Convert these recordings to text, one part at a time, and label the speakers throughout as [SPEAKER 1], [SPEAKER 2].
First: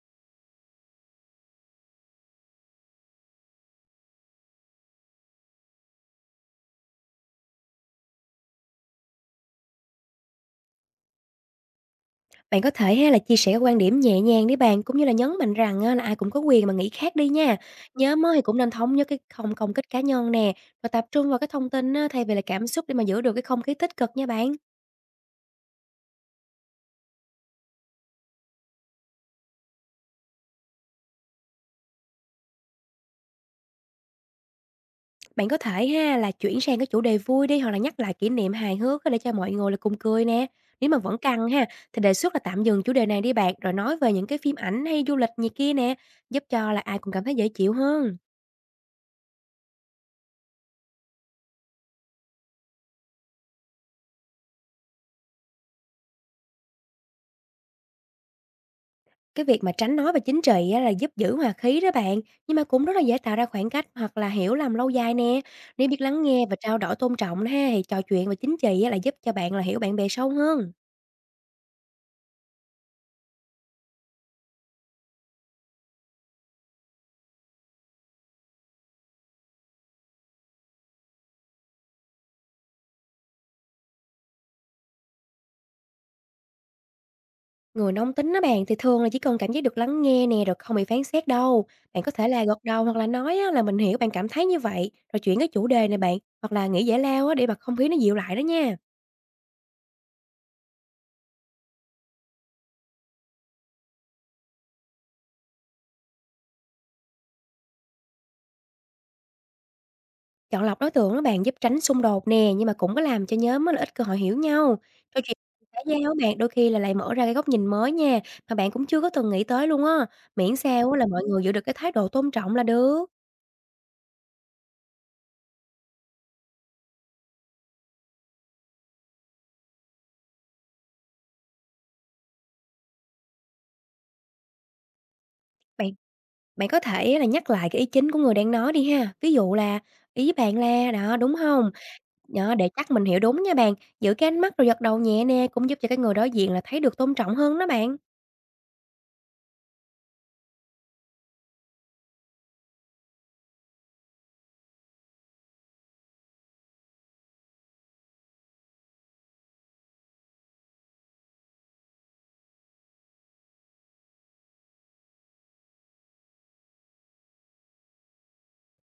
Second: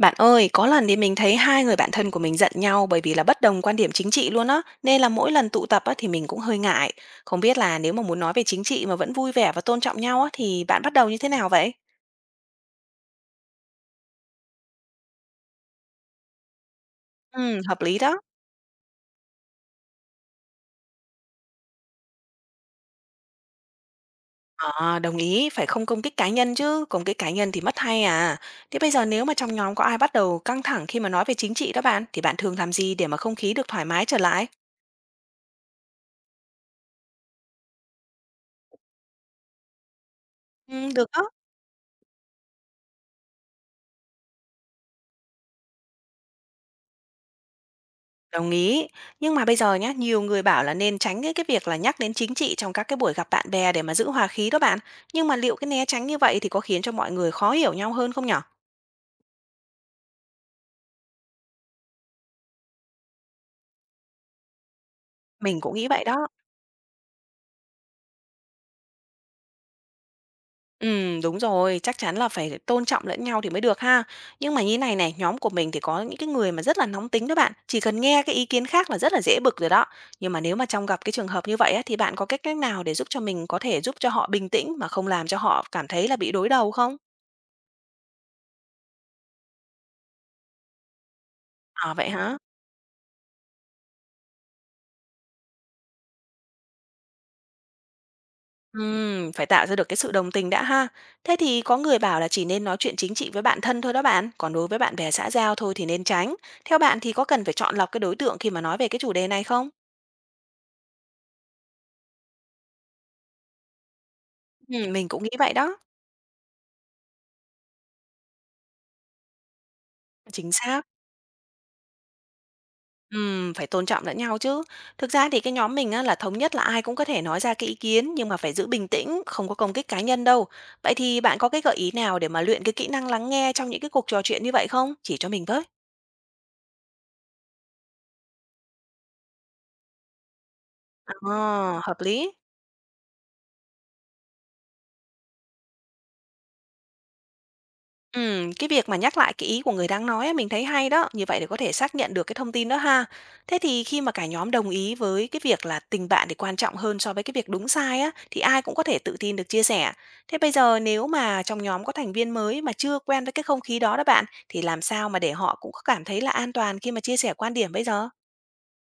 [SPEAKER 1] Bạn ơi, có lần thì mình thấy hai người bạn thân của mình giận nhau bởi vì là bất đồng quan điểm chính trị luôn á, nên là mỗi lần tụ tập á thì mình cũng hơi ngại. Không biết là nếu mà muốn nói về chính trị mà vẫn vui vẻ và tôn trọng nhau á thì bạn bắt đầu như thế nào vậy?
[SPEAKER 2] Bạn có thể ha là chia sẻ quan điểm nhẹ nhàng đi bạn, cũng như là nhấn mạnh rằng á là ai cũng có quyền mà nghĩ khác đi nha.
[SPEAKER 1] Ừ, hợp lý đó.
[SPEAKER 2] Nhóm á thì cũng nên thống nhất cái không công kích cá nhân nè, và tập trung vào cái thông tin á, thay vì là cảm xúc để mà giữ được cái không khí tích cực nha bạn.
[SPEAKER 1] À, đồng ý, phải không công kích cá nhân chứ, công kích cá nhân thì mất hay à. Thế bây giờ nếu mà trong nhóm có ai bắt đầu căng thẳng khi mà nói về chính trị đó bạn, thì bạn thường làm gì để mà không khí được thoải mái trở lại?
[SPEAKER 2] Bạn có thể ha là chuyển sang cái chủ đề vui đi hoặc là nhắc lại kỷ niệm hài hước á để cho mọi người là cùng cười nè.
[SPEAKER 1] Ừ,
[SPEAKER 2] Nếu mà
[SPEAKER 1] được
[SPEAKER 2] vẫn
[SPEAKER 1] đó.
[SPEAKER 2] căng ha thì đề xuất là tạm dừng chủ đề này đi bạn, rồi nói về những cái phim ảnh hay du lịch gì kia nè, giúp cho là ai cũng cảm thấy dễ chịu hơn.
[SPEAKER 1] Đồng ý. Nhưng mà bây giờ nhá, nhiều người bảo là nên tránh cái việc là nhắc đến chính trị trong các cái buổi gặp bạn bè để mà giữ hòa khí đó bạn. Nhưng mà liệu cái né tránh như vậy thì có khiến cho mọi người khó hiểu nhau hơn không nhở?
[SPEAKER 2] Cái việc mà tránh nói về chính trị á là giúp giữ hòa khí đó bạn, nhưng mà cũng rất là dễ tạo ra khoảng cách hoặc là hiểu lầm lâu dài nè.
[SPEAKER 1] Mình cũng nghĩ
[SPEAKER 2] Nếu biết
[SPEAKER 1] vậy
[SPEAKER 2] lắng
[SPEAKER 1] đó.
[SPEAKER 2] nghe và trao đổi tôn trọng ha thì trò chuyện về chính trị á là giúp cho bạn là hiểu bạn bè sâu hơn.
[SPEAKER 1] Đúng rồi, chắc chắn là phải tôn trọng lẫn nhau thì mới được ha. Nhưng mà như này này, nhóm của mình thì có những cái người mà rất là nóng tính đó bạn. Chỉ cần nghe cái ý kiến khác là rất là dễ bực rồi đó. Nhưng mà nếu mà trong gặp cái trường hợp như vậy á, thì bạn có cái cách nào để giúp cho mình có thể giúp cho họ bình tĩnh mà không làm cho họ cảm thấy là bị đối đầu không?
[SPEAKER 2] Người nóng tính đó bạn thì thường là chỉ cần cảm giác được lắng nghe nè rồi không bị phán xét đâu.
[SPEAKER 1] À
[SPEAKER 2] Bạn
[SPEAKER 1] vậy
[SPEAKER 2] có thể
[SPEAKER 1] hả?
[SPEAKER 2] là gật đầu hoặc là nói á là mình hiểu bạn cảm thấy như vậy, rồi chuyển cái chủ đề này bạn hoặc là nghĩ giải lao á để mà không khí nó dịu lại đó nha.
[SPEAKER 1] Phải tạo ra được cái sự đồng tình đã ha. Thế thì có người bảo là chỉ nên nói chuyện chính trị với bạn thân thôi đó bạn, còn đối với bạn bè xã giao thôi thì nên tránh. Theo bạn thì có cần phải chọn lọc cái đối tượng khi mà nói về cái chủ đề này không?
[SPEAKER 2] Chọn lọc đối tượng đó bạn giúp tránh xung đột nè, nhưng mà cũng có làm cho nhóm á là ít cơ hội hiểu nhau.
[SPEAKER 1] Mình
[SPEAKER 2] Trò
[SPEAKER 1] cũng nghĩ
[SPEAKER 2] chuyện
[SPEAKER 1] vậy đó.
[SPEAKER 2] xã giao á bạn đôi khi là lại mở ra cái góc nhìn mới nha, mà bạn cũng chưa có từng nghĩ tới luôn á.
[SPEAKER 1] Chính
[SPEAKER 2] Miễn
[SPEAKER 1] xác.
[SPEAKER 2] sao á là mọi người giữ được cái thái độ tôn trọng là được.
[SPEAKER 1] Phải tôn trọng lẫn nhau chứ. Thực ra thì cái nhóm mình á, là thống nhất là ai cũng có thể nói ra cái ý kiến nhưng mà phải giữ bình tĩnh, không có công kích cá nhân đâu. Vậy thì bạn có cái gợi ý nào để mà luyện cái kỹ năng lắng nghe trong những cái cuộc trò chuyện như vậy không? Chỉ cho mình với.
[SPEAKER 2] Bạn bạn có thể là nhắc lại cái ý chính của người đang nói đi ha. Ví dụ là ý bạn là đó đúng
[SPEAKER 1] À,
[SPEAKER 2] không?
[SPEAKER 1] hợp lý.
[SPEAKER 2] Đó, để chắc mình hiểu đúng nha bạn. Giữ cái ánh mắt rồi gật đầu nhẹ nè cũng giúp cho cái người đối diện là thấy được tôn trọng hơn đó bạn.
[SPEAKER 1] Cái việc mà nhắc lại cái ý của người đang nói á, mình thấy hay đó, như vậy để có thể xác nhận được cái thông tin đó ha. Thế thì khi mà cả nhóm đồng ý với cái việc là tình bạn thì quan trọng hơn so với cái việc đúng sai á, thì ai cũng có thể tự tin được chia sẻ. Thế bây giờ nếu mà trong nhóm có thành viên mới mà chưa quen với cái không khí đó đó bạn, thì làm sao mà để họ cũng có cảm thấy là an toàn khi mà chia sẻ quan điểm bây giờ?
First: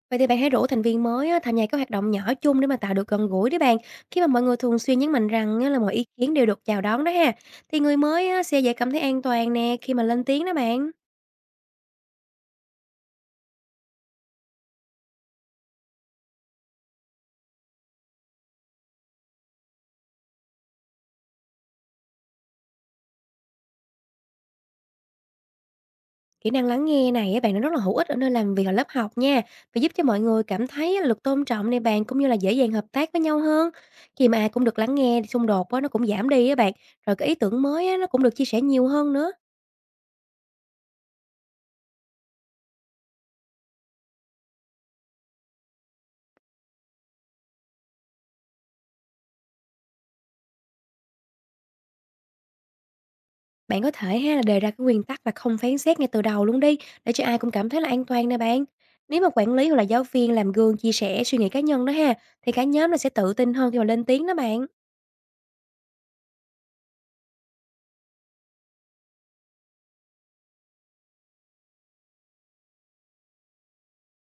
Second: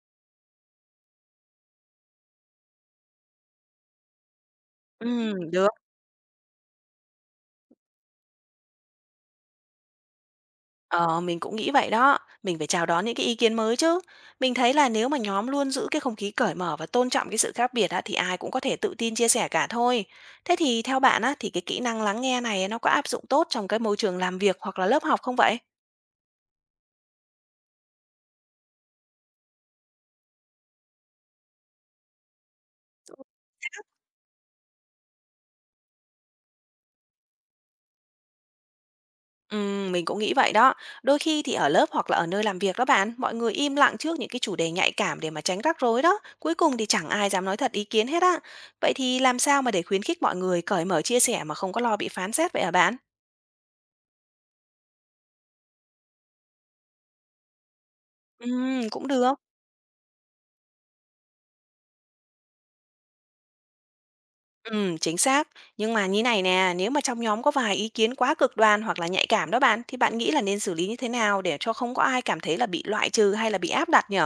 [SPEAKER 2] Vậy thì bạn hãy rủ thành viên mới á, tham gia các hoạt động nhỏ chung để mà tạo được gần gũi đấy bạn. Khi mà mọi người thường xuyên nhấn mạnh rằng
[SPEAKER 1] Được.
[SPEAKER 2] á, là mọi ý kiến đều được chào đón đó ha, thì người mới á, sẽ dễ cảm thấy an toàn nè khi mà lên tiếng đó bạn.
[SPEAKER 1] Ờ, mình cũng nghĩ vậy đó, mình phải chào đón những cái ý kiến mới chứ. Mình thấy là nếu mà nhóm luôn giữ cái không khí cởi mở và tôn trọng cái sự khác biệt á, thì ai cũng có thể tự tin chia sẻ cả thôi. Thế thì theo bạn á, thì cái kỹ năng lắng nghe này nó có áp dụng tốt trong cái môi trường làm việc hoặc là lớp học không vậy?
[SPEAKER 2] Kỹ năng lắng nghe này á, bạn nó rất là hữu ích ở nơi làm việc và lớp học nha, và giúp cho mọi người cảm thấy á, là được tôn trọng này bạn, cũng như là dễ dàng hợp tác với nhau hơn. Khi mà ai cũng được lắng nghe thì xung đột á, nó cũng giảm đi á bạn. Rồi cái ý tưởng mới á, nó cũng được chia sẻ nhiều hơn nữa.
[SPEAKER 1] Ừ, mình cũng nghĩ vậy đó. Đôi khi thì ở lớp hoặc là ở nơi làm việc đó bạn, mọi người im lặng trước những cái chủ đề nhạy cảm để mà tránh rắc rối đó. Cuối cùng thì chẳng ai dám nói thật ý kiến hết á. Vậy thì làm sao mà để khuyến khích mọi người cởi mở chia sẻ mà không có lo bị phán xét vậy hả bạn?
[SPEAKER 2] Bạn có thể ha là đề ra cái nguyên tắc là không phán xét ngay từ đầu luôn đi, để cho ai cũng cảm thấy là an toàn nè bạn.
[SPEAKER 1] Cũng
[SPEAKER 2] Nếu mà
[SPEAKER 1] được.
[SPEAKER 2] quản lý hoặc là giáo viên làm gương chia sẻ suy nghĩ cá nhân đó ha, thì cả nhóm nó sẽ tự tin hơn khi mà lên tiếng đó bạn.
[SPEAKER 1] Chính xác. Nhưng mà như này nè, nếu mà trong nhóm có vài ý kiến quá cực đoan hoặc là nhạy cảm đó bạn, thì bạn nghĩ là nên xử lý như thế nào để cho không có ai cảm thấy là bị loại trừ hay là bị áp đặt nhỉ?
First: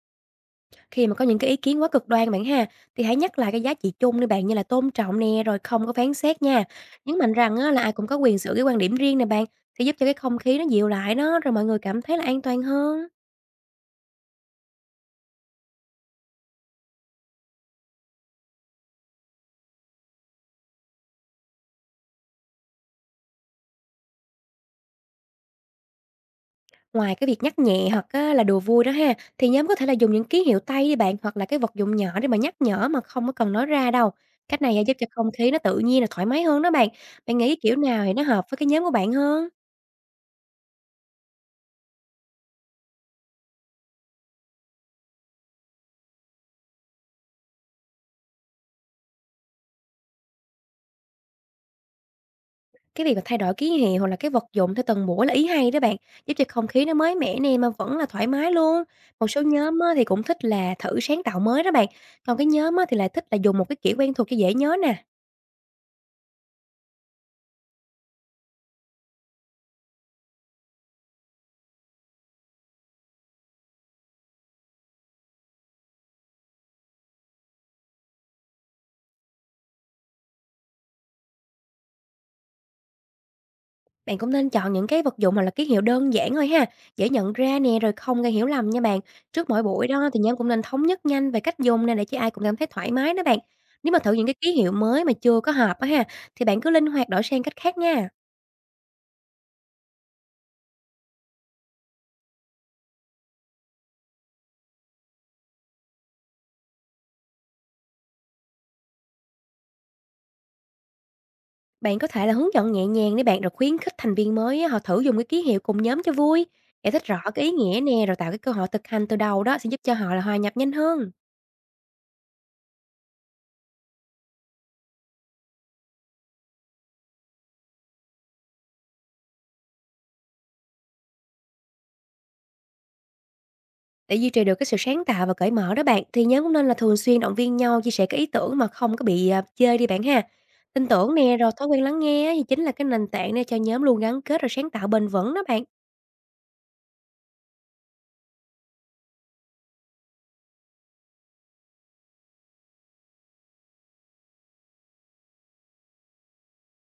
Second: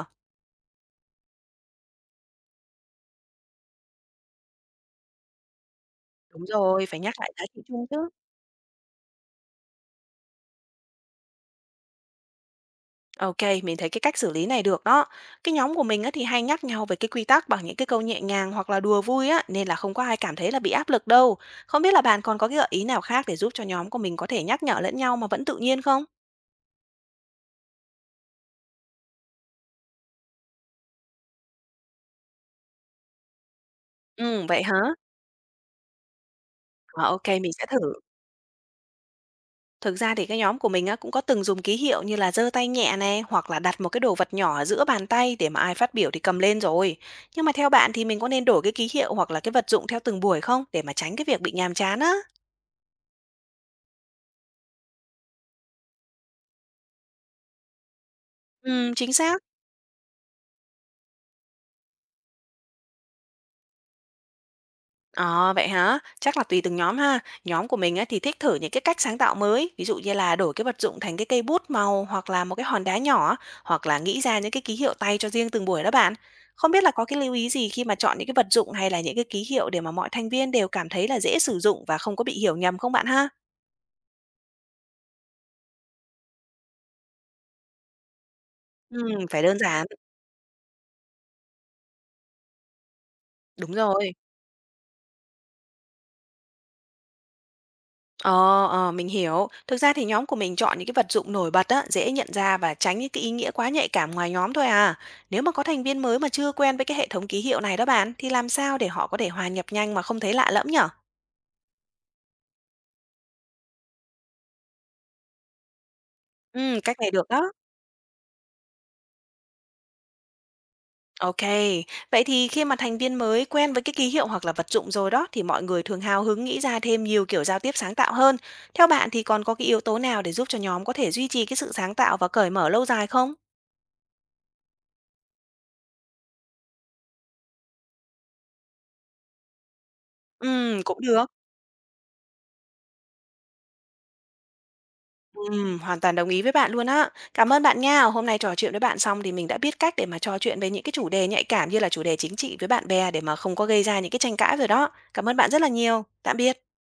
[SPEAKER 2] Khi mà có những cái ý kiến quá cực đoan bạn ha, thì hãy nhắc lại cái giá trị chung đi bạn, như là tôn trọng nè, rồi không có phán xét
[SPEAKER 1] Đúng
[SPEAKER 2] nha.
[SPEAKER 1] rồi, phải nhắc
[SPEAKER 2] Nhấn
[SPEAKER 1] lại
[SPEAKER 2] mạnh
[SPEAKER 1] giá
[SPEAKER 2] rằng
[SPEAKER 1] trị
[SPEAKER 2] á, là
[SPEAKER 1] chung
[SPEAKER 2] ai
[SPEAKER 1] chứ.
[SPEAKER 2] cũng có quyền giữ cái quan điểm riêng nè bạn, sẽ giúp cho cái không khí nó dịu lại đó, rồi mọi người cảm thấy là an toàn hơn.
[SPEAKER 1] Ok, mình thấy cái cách xử lý này được đó. Cái nhóm của mình á thì hay nhắc nhau về cái quy tắc bằng những cái câu nhẹ nhàng hoặc là đùa vui á, nên là không có ai cảm thấy là bị áp lực đâu. Không biết là bạn còn có cái gợi ý nào khác để giúp cho nhóm của mình có thể nhắc nhở lẫn nhau mà vẫn tự nhiên không?
[SPEAKER 2] Ngoài cái việc nhắc nhẹ hoặc á, là đùa vui đó ha, thì nhóm có thể là dùng những ký hiệu tay đi bạn, hoặc là cái vật dụng nhỏ để mà nhắc nhở mà không có cần nói ra đâu.
[SPEAKER 1] Ừ,
[SPEAKER 2] Cách
[SPEAKER 1] vậy
[SPEAKER 2] này
[SPEAKER 1] hả?
[SPEAKER 2] á, giúp cho không khí nó tự nhiên là thoải mái hơn đó bạn.
[SPEAKER 1] Ờ, ok,
[SPEAKER 2] Bạn nghĩ
[SPEAKER 1] mình
[SPEAKER 2] cái
[SPEAKER 1] sẽ
[SPEAKER 2] kiểu
[SPEAKER 1] thử.
[SPEAKER 2] nào thì nó hợp với cái nhóm của bạn hơn?
[SPEAKER 1] Thực ra thì cái nhóm của mình á, cũng có từng dùng ký hiệu như là giơ tay nhẹ này hoặc là đặt một cái đồ vật nhỏ ở giữa bàn tay để mà ai phát biểu thì cầm lên rồi. Nhưng mà theo bạn thì mình có nên đổi cái ký hiệu hoặc là cái vật dụng theo từng buổi không để mà tránh cái việc bị nhàm chán á?
[SPEAKER 2] Cái việc mà thay đổi ký hiệu hoặc là cái vật dụng theo từng buổi là ý hay đó bạn, giúp cho không khí nó mới mẻ nè mà vẫn là thoải mái luôn.
[SPEAKER 1] Ừ, chính
[SPEAKER 2] Một
[SPEAKER 1] xác.
[SPEAKER 2] số nhóm á, thì cũng thích là thử sáng tạo mới đó bạn, còn cái nhóm á, thì lại thích là dùng một cái kiểu quen thuộc cho dễ nhớ nè.
[SPEAKER 1] Ờ, vậy hả? Chắc là tùy từng nhóm ha. Nhóm của mình á, thì thích thử những cái cách sáng tạo mới, ví dụ như là đổi cái vật dụng thành cái cây bút màu hoặc là một cái hòn đá nhỏ hoặc là nghĩ ra những cái ký hiệu tay cho riêng từng buổi đó bạn. Không biết là có cái lưu ý gì khi mà chọn những cái vật dụng hay là những cái ký hiệu để mà mọi thành viên đều cảm thấy là dễ sử dụng và không có bị hiểu nhầm không bạn ha?
[SPEAKER 2] Bạn cũng nên chọn những cái vật dụng hoặc là ký hiệu đơn giản thôi ha, dễ nhận ra nè, rồi không gây hiểu lầm nha
[SPEAKER 1] Ừ,
[SPEAKER 2] bạn.
[SPEAKER 1] phải
[SPEAKER 2] Trước
[SPEAKER 1] đơn
[SPEAKER 2] mỗi
[SPEAKER 1] giản.
[SPEAKER 2] buổi đó thì nhóm cũng nên thống nhất nhanh về cách dùng nè, để cho ai cũng cảm thấy thoải mái đó bạn.
[SPEAKER 1] Đúng
[SPEAKER 2] Nếu mà
[SPEAKER 1] rồi.
[SPEAKER 2] thử những cái ký hiệu mới mà chưa có hợp á ha, thì bạn cứ linh hoạt đổi sang cách khác nha.
[SPEAKER 1] Ờ, ờ, mình hiểu. Thực ra thì nhóm của mình chọn những cái vật dụng nổi bật á, dễ nhận ra và tránh những cái ý nghĩa quá nhạy cảm ngoài nhóm thôi à. Nếu mà có thành viên mới mà chưa quen với cái hệ thống ký hiệu này đó bạn, thì làm sao để họ có thể hòa nhập nhanh mà không thấy lạ lẫm nhở?
[SPEAKER 2] Bạn có thể là hướng dẫn nhẹ nhàng để bạn, rồi khuyến khích thành viên mới á, họ thử dùng cái ký hiệu cùng nhóm cho vui.
[SPEAKER 1] Ừ,
[SPEAKER 2] Giải
[SPEAKER 1] cách
[SPEAKER 2] thích
[SPEAKER 1] này
[SPEAKER 2] rõ
[SPEAKER 1] được
[SPEAKER 2] cái
[SPEAKER 1] đó.
[SPEAKER 2] ý nghĩa nè, rồi tạo cái cơ hội thực hành từ đầu đó sẽ giúp cho họ là hòa nhập nhanh hơn.
[SPEAKER 1] Ok, vậy thì khi mà thành viên mới quen với cái ký hiệu hoặc là vật dụng rồi đó thì mọi người thường hào hứng nghĩ ra thêm nhiều kiểu giao tiếp sáng tạo hơn. Theo bạn thì còn có cái yếu tố nào để giúp cho nhóm có thể duy trì cái sự sáng tạo và cởi mở lâu dài không?
[SPEAKER 2] Để duy trì được cái sự sáng tạo và cởi mở đó bạn, thì nhóm cũng nên là thường xuyên động viên nhau chia sẻ cái ý tưởng mà không có bị, chê đi bạn ha.
[SPEAKER 1] Ừ,
[SPEAKER 2] Tin
[SPEAKER 1] cũng
[SPEAKER 2] tưởng
[SPEAKER 1] được.
[SPEAKER 2] nè, rồi thói quen lắng nghe á thì chính là cái nền tảng để cho nhóm luôn gắn kết rồi sáng tạo bền vững đó bạn.
[SPEAKER 1] Hoàn toàn đồng ý với bạn luôn á. Cảm ơn bạn nha. Hôm nay trò chuyện với bạn xong thì mình đã biết cách để mà trò chuyện về những cái chủ đề nhạy cảm như là chủ đề chính trị với bạn bè để mà không có gây ra những cái tranh cãi rồi đó. Cảm ơn bạn rất là nhiều. Tạm biệt.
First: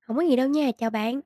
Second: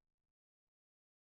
[SPEAKER 2] Không có gì đâu nha, chào bạn.